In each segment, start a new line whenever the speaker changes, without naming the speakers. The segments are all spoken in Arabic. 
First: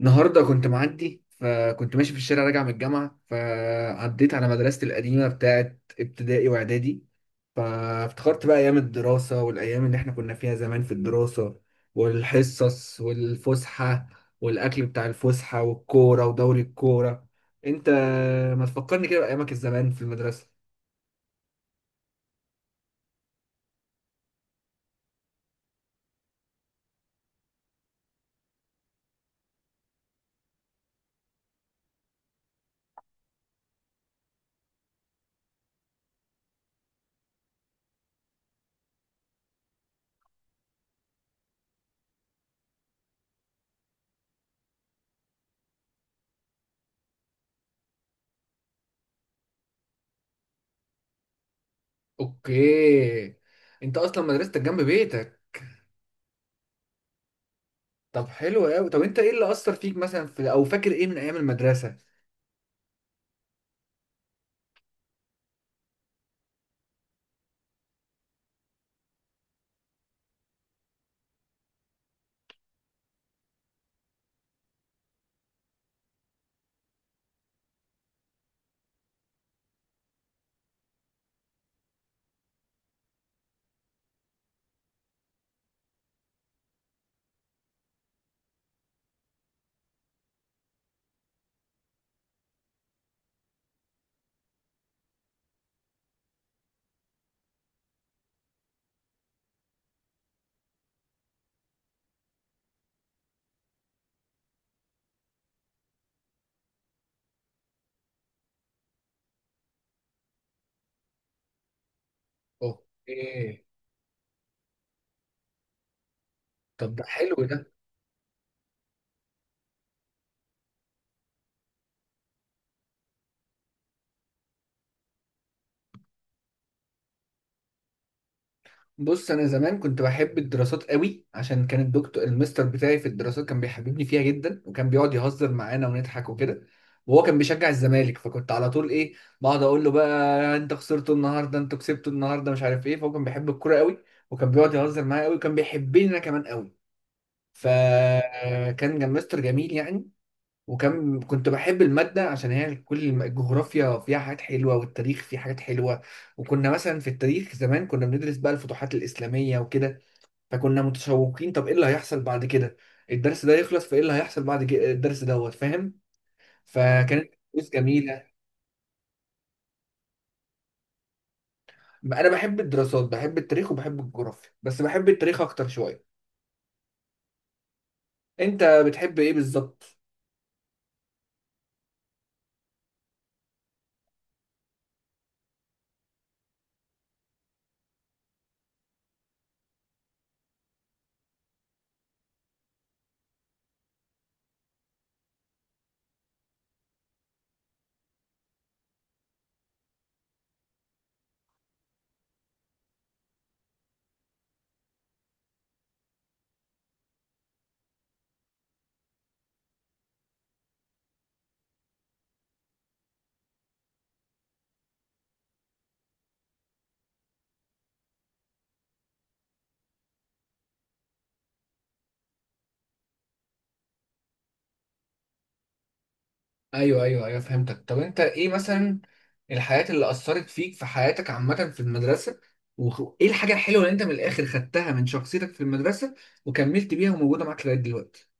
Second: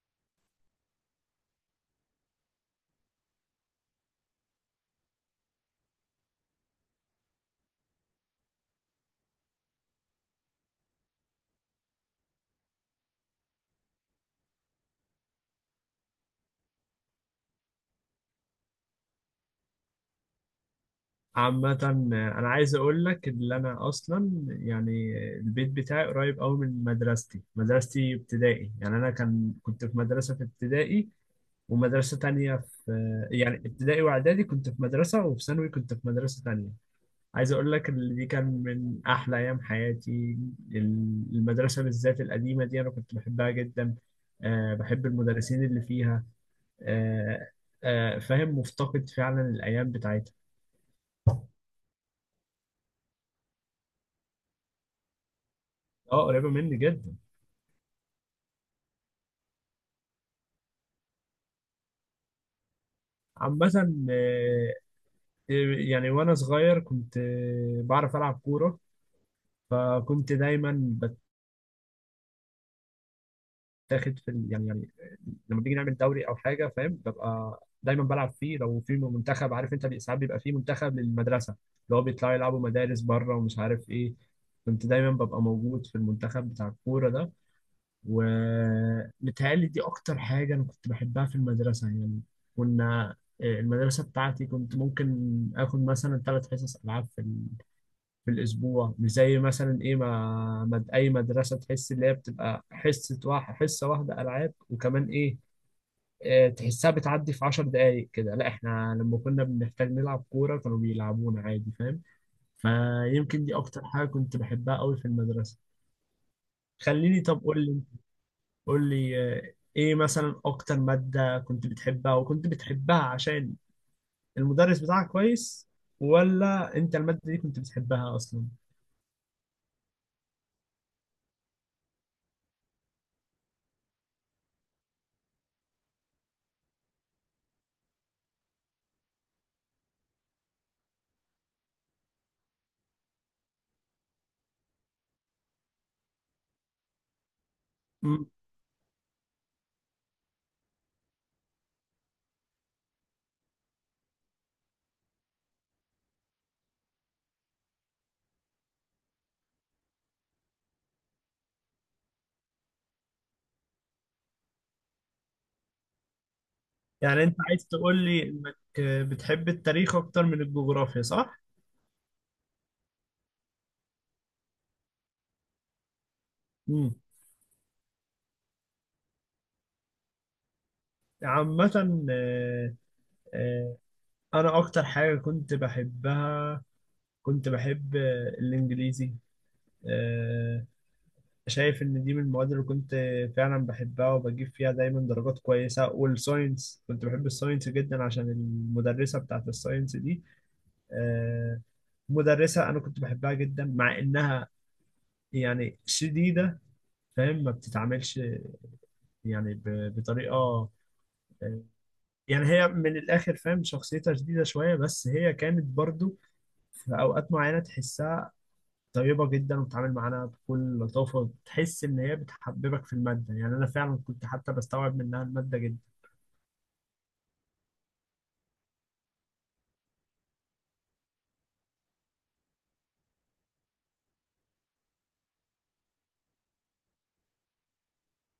النهارده كنت معدي فكنت ماشي في الشارع راجع من الجامعة فعديت على مدرستي القديمة بتاعت ابتدائي وإعدادي. فافتكرت بقى أيام الدراسة والأيام اللي إحنا كنا فيها زمان في الدراسة، والحصص والفسحة، والأكل بتاع الفسحة والكورة ودوري الكورة. أنت ما تفكرني كده بأيامك الزمان في المدرسة.
عامة أنا عايز أقول لك إن أنا أصلا يعني البيت بتاعي قريب أوي من مدرستي، مدرستي ابتدائي، يعني أنا كنت في مدرسة في ابتدائي ومدرسة تانية في يعني ابتدائي وإعدادي كنت في مدرسة، وفي ثانوي كنت في مدرسة تانية. عايز أقول لك إن دي كان من أحلى أيام حياتي. المدرسة بالذات القديمة دي أنا كنت بحبها جدا، أه بحب المدرسين اللي فيها، أه أه فاهم مفتقد فعلا الأيام بتاعتها.
أوكي، أنت أصلا مدرستك جنب بيتك.
أه قريبة مني جدا.
طب حلو أوي، طب أنت إيه اللي أثر فيك مثلا في أو فاكر إيه من أيام المدرسة؟
عامة، آه، يعني وأنا صغير كنت بعرف ألعب كورة، فكنت دايما بتاخد في ال- يعني يعني لما بنيجي نعمل دوري أو حاجة فاهم ببقى دايما بلعب فيه، لو في منتخب عارف أنت ساعات بيبقى فيه منتخب للمدرسة اللي هو بيطلعوا يلعبوا مدارس بره ومش عارف إيه. كنت دايما ببقى موجود في المنتخب بتاع الكورة ده، ومتهيألي دي أكتر حاجة أنا كنت بحبها في المدرسة يعني. كنا المدرسة بتاعتي كنت ممكن آخد مثلا ثلاث حصص ألعاب في الأسبوع، مش زي مثلا إيه ما مد أي مدرسة تحس اللي هي بتبقى حصة واحد حصة واحدة ألعاب، وكمان إيه تحسها بتعدي في عشر دقايق كده. لا إحنا لما كنا بنحتاج نلعب كورة كانوا بيلعبونا عادي فاهم. فيمكن دي
اوكي،
أكتر حاجة كنت بحبها قوي في المدرسة.
طب ده
خليني
حلو
طب قول
ده.
لي قول لي إيه مثلا أكتر مادة كنت بتحبها، وكنت بتحبها عشان المدرس بتاعك كويس، ولا أنت المادة دي كنت بتحبها أصلا؟
بص انا زمان كنت بحب الدراسات قوي عشان كان الدكتور المستر بتاعي في الدراسات كان بيحببني فيها جدا، وكان بيقعد يهزر معانا ونضحك وكده. وهو كان بيشجع الزمالك فكنت على طول ايه، بقعد اقول له بقى انت خسرتوا النهارده انتوا كسبتوا النهارده مش عارف ايه، فهو كان بيحب الكوره قوي، وكان بيقعد يهزر معايا قوي وكان بيحبني انا كمان قوي. فكان مستر جميل يعني. وكان كنت بحب المادة عشان هي كل الجغرافيا فيها حاجات حلوة والتاريخ فيه حاجات حلوة. وكنا مثلا في التاريخ زمان كنا بندرس بقى الفتوحات الإسلامية وكده، فكنا متشوقين طب إيه اللي هيحصل بعد كده الدرس ده يخلص، فإيه اللي هيحصل بعد كده الدرس دوت فاهم. اه،
يعني
فكانت
انت عايز
دروس
تقول لي
جميلة.
انك بتحب التاريخ اكتر من الجغرافيا صح؟
أنا بحب الدراسات، بحب التاريخ وبحب الجغرافيا، بس بحب التاريخ أكتر شوية.
امم
أنت بتحب إيه بالظبط؟
عامة، آه، انا اكتر حاجة كنت بحبها كنت بحب الانجليزي. آه، شايف ان دي من المواد اللي كنت فعلا بحبها وبجيب فيها دايما درجات كويسة، والساينس كنت بحب الساينس جدا عشان المدرسة بتاعت الساينس دي آه، مدرسة انا كنت بحبها جدا، مع انها يعني شديدة فاهم، ما بتتعاملش يعني بطريقه يعني هي من الاخر فاهم شخصيتها شديده شويه، بس هي كانت برضو في اوقات معينه تحسها طيبه جدا وبتتعامل معانا بكل لطافه، تحس ان هي بتحببك في الماده، يعني انا فعلا كنت حتى بستوعب منها الماده جدا.
ايوه ايوه ايوه، فهمتك. طب انت ايه مثلا الحاجات اللي اثرت فيك في حياتك عامه في المدرسه، وايه الحاجه الحلوه اللي انت من الاخر خدتها من شخصيتك في المدرسه وكملت بيها وموجوده معاك لغايه دلوقتي؟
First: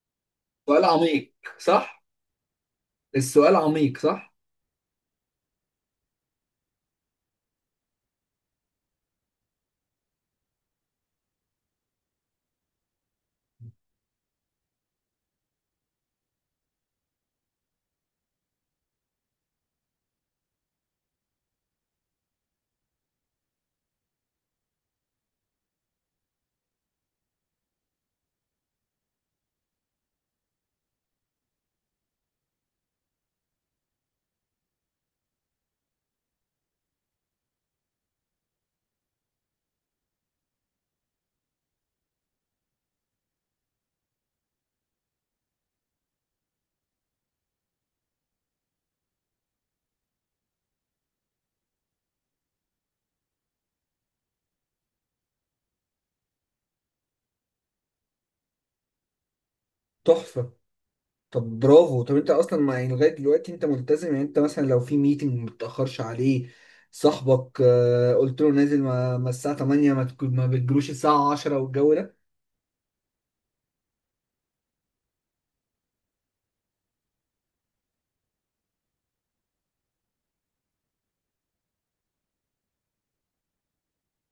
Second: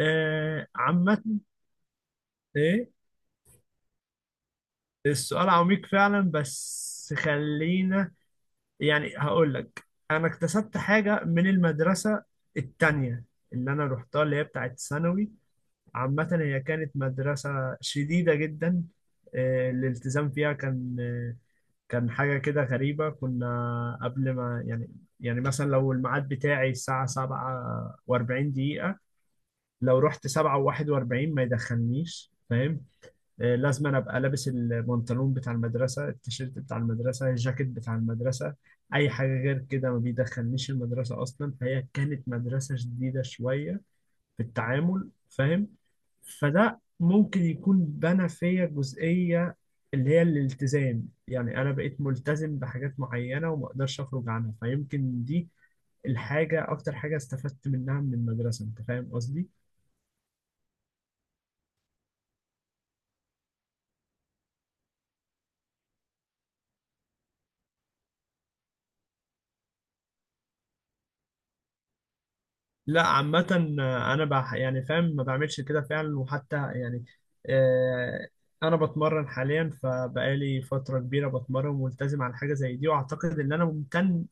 آه
سؤال
عامه.
عميق صح؟
ايه؟
السؤال عميق صح.
السؤال عميق فعلا، بس خلينا يعني هقول لك. انا اكتسبت حاجه من المدرسه التانية اللي انا روحتها اللي هي بتاعت ثانوي. عامة هي كانت مدرسة شديدة جدا، الالتزام فيها كان كان حاجة كده غريبة. كنا قبل ما يعني يعني مثلا لو الميعاد بتاعي الساعة سبعة وأربعين دقيقة، لو رحت سبعة وواحد وأربعين ما يدخلنيش فاهم. لازم أنا أبقى لابس البنطلون بتاع المدرسة، التيشيرت بتاع المدرسة، الجاكيت بتاع المدرسة، أي حاجة غير كده ما بيدخلنيش المدرسة أصلا. فهي كانت مدرسة شديدة شوية في التعامل فاهم. فده ممكن يكون بنى فيا جزئية اللي هي الالتزام، يعني أنا بقيت ملتزم بحاجات معينة وما أقدرش أخرج عنها. فيمكن دي الحاجة أكتر حاجة استفدت منها من المدرسة، أنت فاهم قصدي؟
تحفة. طب برافو، طب انت اصلا ما يعني لغايه دلوقتي انت ملتزم، يعني انت مثلا لو في ميتنج ما بتاخرش عليه صاحبك. قلت له نازل ما الساعه 8، ما بتجروش الساعه 10 والجو ده.
لا عامة أنا بح يعني فاهم ما بعملش كده فعلا، وحتى يعني آه أنا بتمرن حاليا، فبقالي فترة كبيرة بتمرن وملتزم على حاجة زي دي، وأعتقد إن أنا ممتن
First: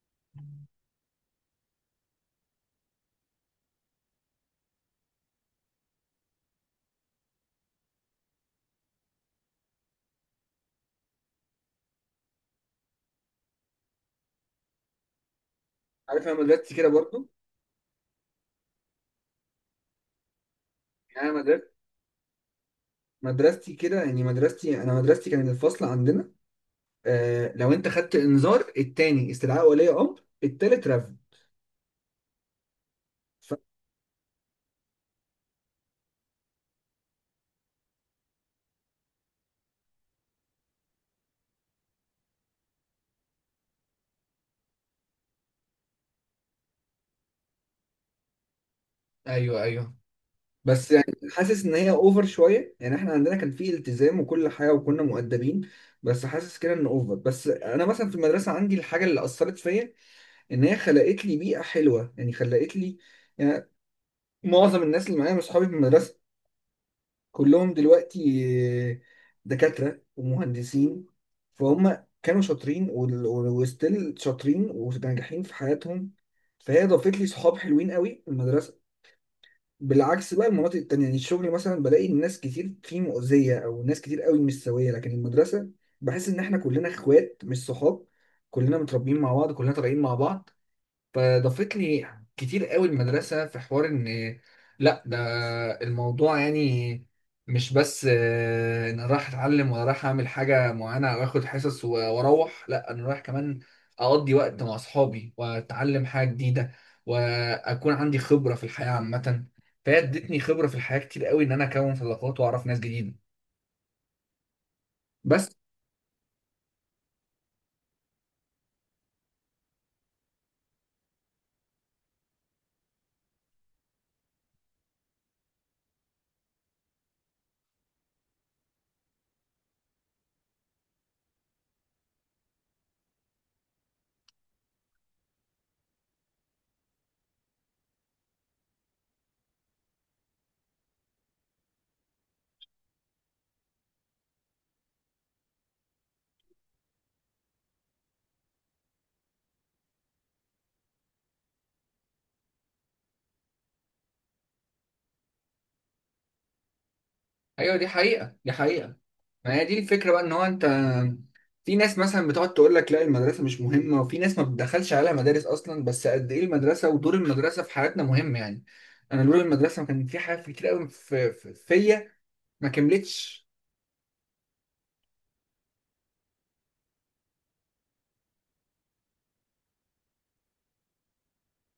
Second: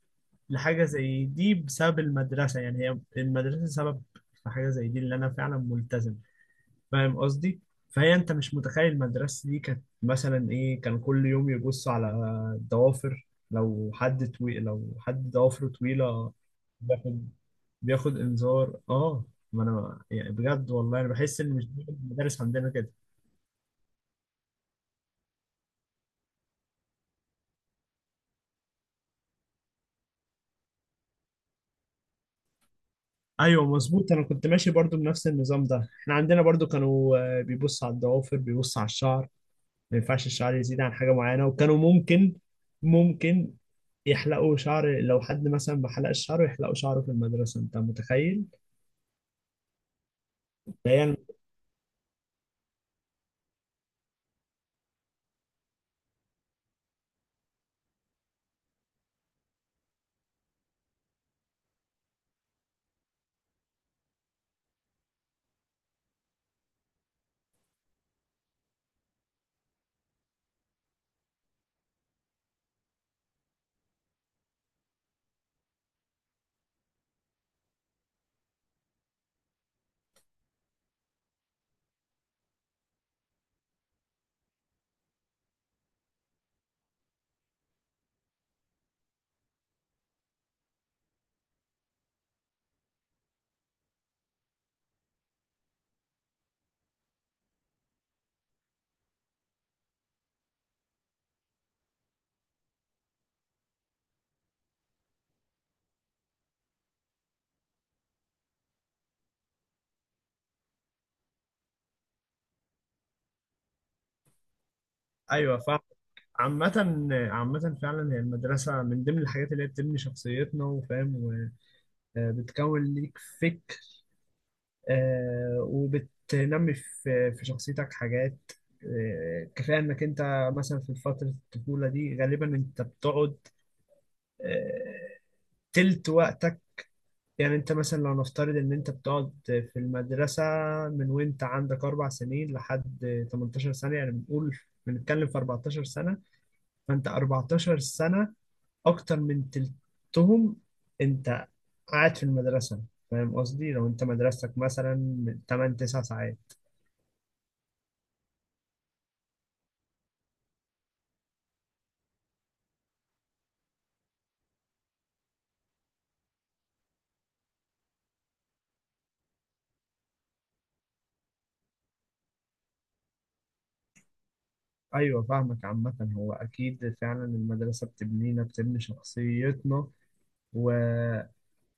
لحاجة زي دي بسبب المدرسة. يعني هي المدرسة سبب في حاجة زي دي اللي أنا فعلا ملتزم، فاهم قصدي؟ فهي أنت مش متخيل المدرسة دي كانت مثلا إيه. كان كل يوم يبصوا على الضوافر، لو حد طويل لو حد ضوافره
عارف
طويلة
انا مدرستي كده برضو،
بياخد بياخد إنذار آه. ما أنا يعني بجد والله أنا
يعني
بحس إن
انا
مش دايما المدارس عندنا كده.
مدرستي كده، يعني مدرستي انا مدرستي كان الفصل عندنا آه لو انت خدت انذار، التاني استدعاء ولي امر، التالت رفض. ف-
ايوه مظبوط، انا كنت ماشي برضو بنفس النظام ده. احنا عندنا برضو كانوا بيبصوا على الضوافر، بيبصوا على الشعر، ما ينفعش الشعر يزيد عن حاجة معينة، وكانوا ممكن يحلقوا شعر لو حد مثلا ما حلقش شعره يحلقوا شعره في المدرسة، انت متخيل؟
ايوه ايوه، بس يعني
هي
حاسس ان هي اوفر شويه، يعني احنا عندنا كان فيه التزام وكل حاجه وكنا مؤدبين، بس حاسس كده ان اوفر. بس انا مثلا في المدرسه عندي الحاجه اللي اثرت فيا ان هي خلقت لي بيئه حلوه، يعني خلقت لي يعني معظم الناس اللي معايا من اصحابي في المدرسه كلهم دلوقتي آه، دكاترة ومهندسين، فهم كانوا شاطرين وستيل شاطرين وناجحين في حياتهم. فهي ضافت لي صحاب حلوين قوي في المدرسة. بالعكس بقى المناطق التانية يعني الشغل مثلا بلاقي ناس كتير فيه مؤذية أو ناس كتير قوي مش سوية، لكن المدرسة بحس إن إحنا كلنا إخوات مش صحاب، كلنا متربيين مع بعض كلنا طالعين مع بعض. فضافت لي كتير قوي المدرسة في حوار ان لا، ده الموضوع يعني مش بس ان أنا رايح اتعلم ولا رايح اعمل حاجة معينة او اخد حصص واروح. لا انا رايح كمان اقضي وقت مع اصحابي واتعلم حاجة جديدة واكون عندي خبرة في الحياة عامة. فهي ادتني خبرة في الحياة كتير قوي ان انا اكون صداقات واعرف ناس جديدة بس.
ايوه فاهم. عامة عامة فعلا هي المدرسة من ضمن الحاجات اللي هي بتبني شخصيتنا وفاهم، وبتكون ليك فكر، وبتنمي في شخصيتك حاجات كفاية انك انت مثلا في فترة الطفولة دي غالبا انت بتقعد آه، تلت وقتك. يعني انت مثلا لو نفترض ان انت بتقعد في المدرسة من وانت عندك اربع سنين لحد 18 سنة، يعني بنقول بنتكلم في 14 سنة، فانت 14 سنة اكتر من تلتهم انت قاعد في المدرسة، فاهم قصدي؟ لو انت مدرستك مثلا من 8 9 ساعات.
ايوه دي حقيقة دي حقيقة. ما هي دي الفكرة بقى ان هو انت في ناس مثلا بتقعد تقول لك لا المدرسة مش مهمة، وفي ناس ما بتدخلش عليها مدارس اصلا، بس قد ايه المدرسة ودور المدرسة في حياتنا مهم يعني. انا دور المدرسة كان في حاجات كتير قوي فيا ما كملتش.
ايوه فاهمك. عامة هو اكيد فعلا المدرسة بتبنينا بتبني شخصيتنا، و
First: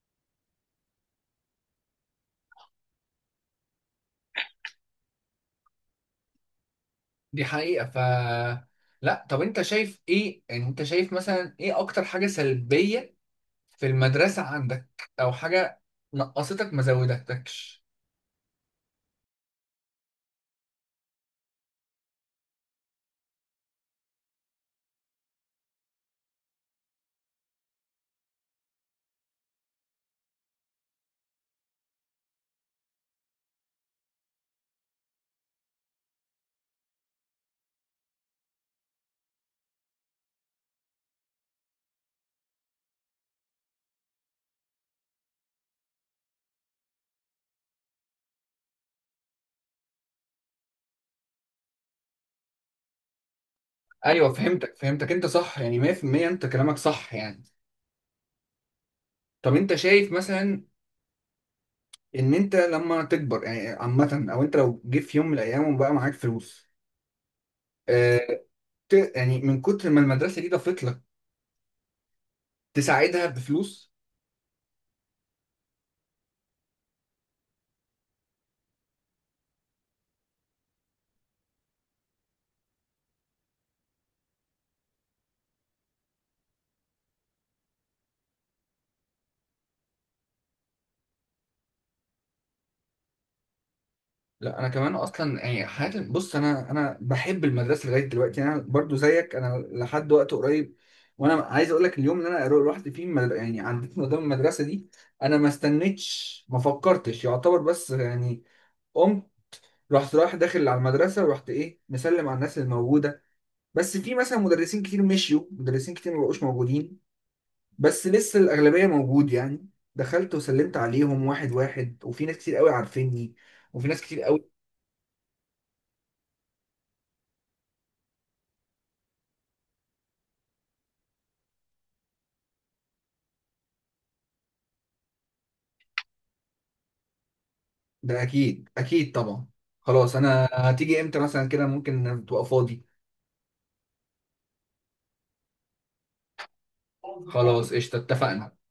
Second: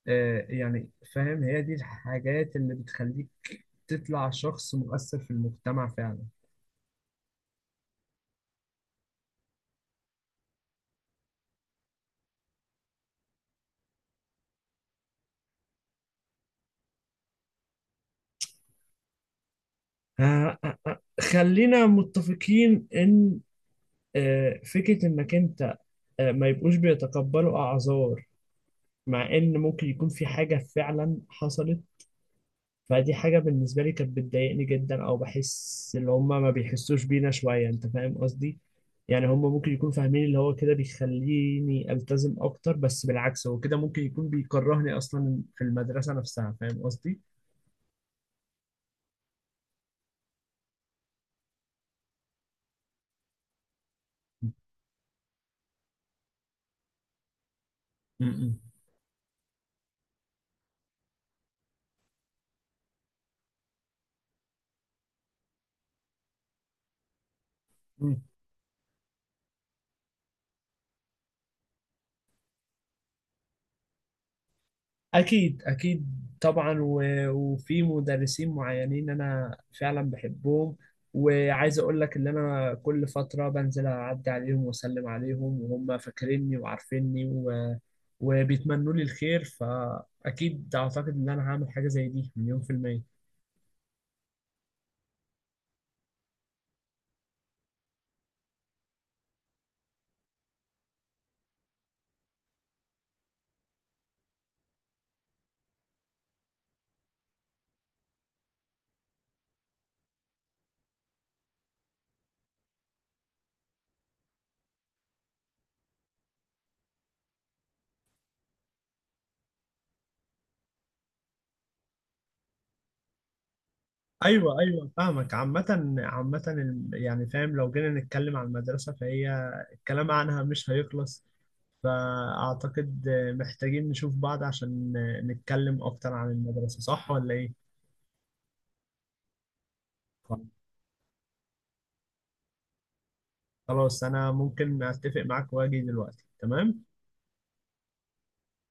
يعني فاهم هي دي الحاجات اللي بتخليك تطلع شخص مؤثر في المجتمع فعلا.
دي حقيقة. ف لا طب انت شايف ايه، يعني انت شايف مثلا ايه اكتر حاجة سلبية في المدرسة عندك، او حاجة نقصتك ما زودتكش؟
خلينا متفقين ان فكرة انك انت ما يبقوش بيتقبلوا اعذار، مع ان ممكن يكون في حاجة فعلا حصلت، فدي حاجة بالنسبة لي كانت بتضايقني جدا، او بحس ان هما ما بيحسوش بينا شوية، انت فاهم قصدي؟ يعني هما ممكن يكونوا فاهمين اللي هو كده بيخليني التزم اكتر، بس بالعكس هو كده ممكن يكون بيكرهني اصلا في المدرسة نفسها، فاهم قصدي؟
ايوه فهمتك فهمتك، انت صح يعني 100% انت كلامك صح يعني.
م- م.
طب انت شايف مثلا ان انت لما تكبر يعني عامه، او انت لو جه في يوم من الايام وبقى معاك فلوس،
م.
آه، يعني من كتر ما المدرسه دي ضافت لك، تساعدها بفلوس؟
أكيد أكيد طبعا، و- وفي مدرسين معينين أنا فعلا بحبهم، وعايز أقول لك إن أنا كل فترة بنزل أعدي عليهم وأسلم عليهم وهم فاكريني وعارفيني، و... وبيتمنوا لي الخير، فأكيد أعتقد إن أنا هعمل حاجة زي دي مليون في المية.
لا انا كمان اصلا يعني حياتي، بص انا انا بحب المدرسه لغايه دلوقتي، يعني انا برضو زيك. انا لحد وقت قريب وانا عايز اقول لك اليوم اللي انا رحت فيه يعني عديت من قدام المدرسه دي، انا ما استنيتش ما فكرتش يعتبر، بس يعني قمت رحت رايح داخل على المدرسه، ورحت ايه مسلم على الناس الموجوده. بس في مثلا مدرسين كتير مشيوا، مدرسين كتير مبقوش موجودين، بس لسه الأغلبية موجود يعني. دخلت وسلمت عليهم واحد واحد، وفي ناس كتير قوي عارفيني، وفي ناس كتير قوي.
أيوه أيوه فاهمك. عامة عامة يعني فاهم لو جينا نتكلم عن المدرسة فهي الكلام عنها مش هيخلص، فأعتقد محتاجين نشوف بعض عشان نتكلم أكتر عن المدرسة، صح ولا إيه؟
ده أكيد أكيد طبعا. خلاص، أنا هتيجي إمتى مثلا كده ممكن تبقى فاضي؟
خلاص أنا ممكن أتفق معاك وأجي دلوقتي تمام؟
خلاص قشطة اتفقنا.